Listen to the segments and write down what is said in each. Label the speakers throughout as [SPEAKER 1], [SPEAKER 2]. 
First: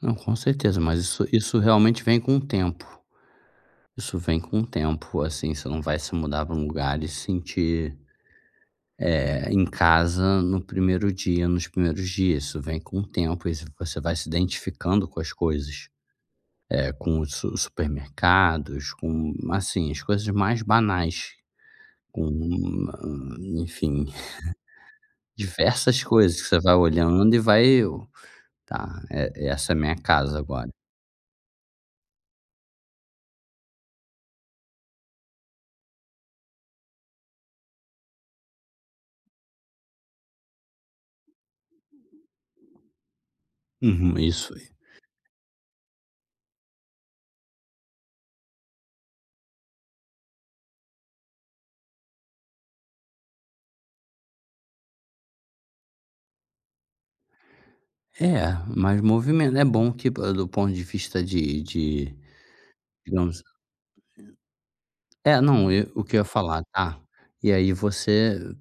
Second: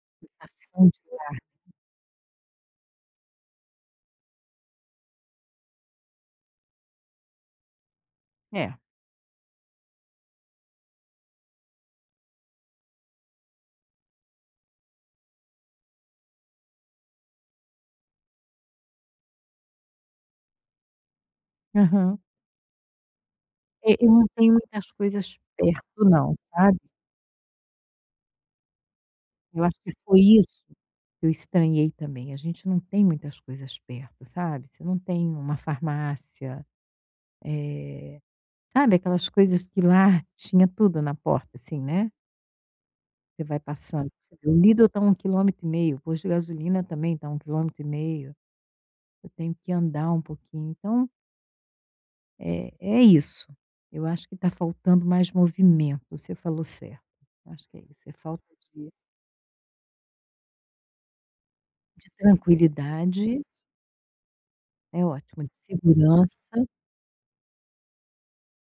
[SPEAKER 1] Não, com certeza.
[SPEAKER 2] Sensação de
[SPEAKER 1] Mas,
[SPEAKER 2] lar,
[SPEAKER 1] isso isso
[SPEAKER 2] né.
[SPEAKER 1] realmente vem com o tempo. Isso vem com o tempo. Assim, você não vai se mudar pra um lugar e sentir
[SPEAKER 2] É.
[SPEAKER 1] eh, em casa, no 1º dia, nos primeiros dias. Isso vem com o tempo e ce você vai se identificando com as coisas, eh, com os su supermercados, com assim, as coisas mais banais.
[SPEAKER 2] Aham.
[SPEAKER 1] Com
[SPEAKER 2] Eh,
[SPEAKER 1] enfim.
[SPEAKER 2] eu não tenho muitas coisas
[SPEAKER 1] Diversas
[SPEAKER 2] perto não,
[SPEAKER 1] coisas que você vai
[SPEAKER 2] sabe.
[SPEAKER 1] olhando e vai eu "Tá, e
[SPEAKER 2] Eu
[SPEAKER 1] essa
[SPEAKER 2] acho
[SPEAKER 1] é a
[SPEAKER 2] que
[SPEAKER 1] minha
[SPEAKER 2] foi
[SPEAKER 1] casa
[SPEAKER 2] isso
[SPEAKER 1] agora."
[SPEAKER 2] que eu estranhei também. A gente não tem muitas coisas perto, sabe. Você não tem uma farmácia, eh, sabe aquelas coisas que lá, tinha tudo na porta assim, né. Você vai passando
[SPEAKER 1] Uhum.
[SPEAKER 2] você vê
[SPEAKER 1] Isso
[SPEAKER 2] o
[SPEAKER 1] e
[SPEAKER 2] Lidl tá a 1 quilômetro e meio, o posto de gasolina também tá a 1 quilômetro e meio. Eu tenho que andar um pouquinho, então eh, é isso. Eu acho que tá faltando mais movimento; você falou certo. Acho que é isso. É falta
[SPEAKER 1] É,
[SPEAKER 2] de
[SPEAKER 1] mais movimento é bom, tipo, do ponto de vista de
[SPEAKER 2] de
[SPEAKER 1] de,
[SPEAKER 2] tranquilidade
[SPEAKER 1] digamos [unintelligible]
[SPEAKER 2] é
[SPEAKER 1] É,
[SPEAKER 2] ótimo de
[SPEAKER 1] não, eh o que eu ia falar,
[SPEAKER 2] segurança.
[SPEAKER 1] ah. E aí você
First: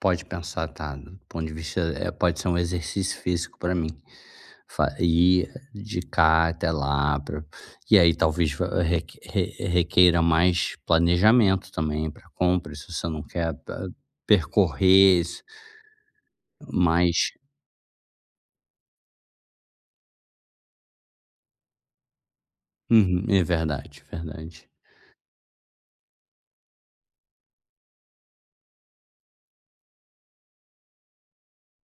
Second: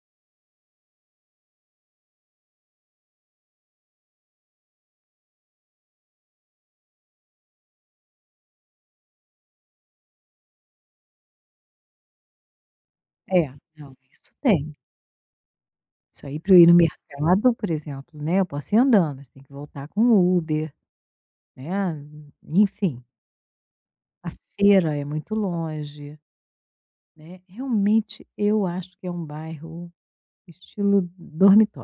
[SPEAKER 1] pode pensar, tá, do ponto de vista, eh, pode ser um exercício físico pra mim. Fa ir, de cá até lá pra e aí talvez va re re requeira mais planejamento também pra compra, se você não
[SPEAKER 2] É.
[SPEAKER 1] quer pa
[SPEAKER 2] Não, isso tem.
[SPEAKER 1] percorrer isso.
[SPEAKER 2] Isso aí pra eu ir no
[SPEAKER 1] Mas
[SPEAKER 2] mercado, por exemplo, né, eu posso ir andando. Tem que voltar com o Uber, né. E enfim.
[SPEAKER 1] Uhum. É verdade,
[SPEAKER 2] A
[SPEAKER 1] verdade.
[SPEAKER 2] feira é muito longe, né. Realmente, eu acho que é um bairro estilo dormitório.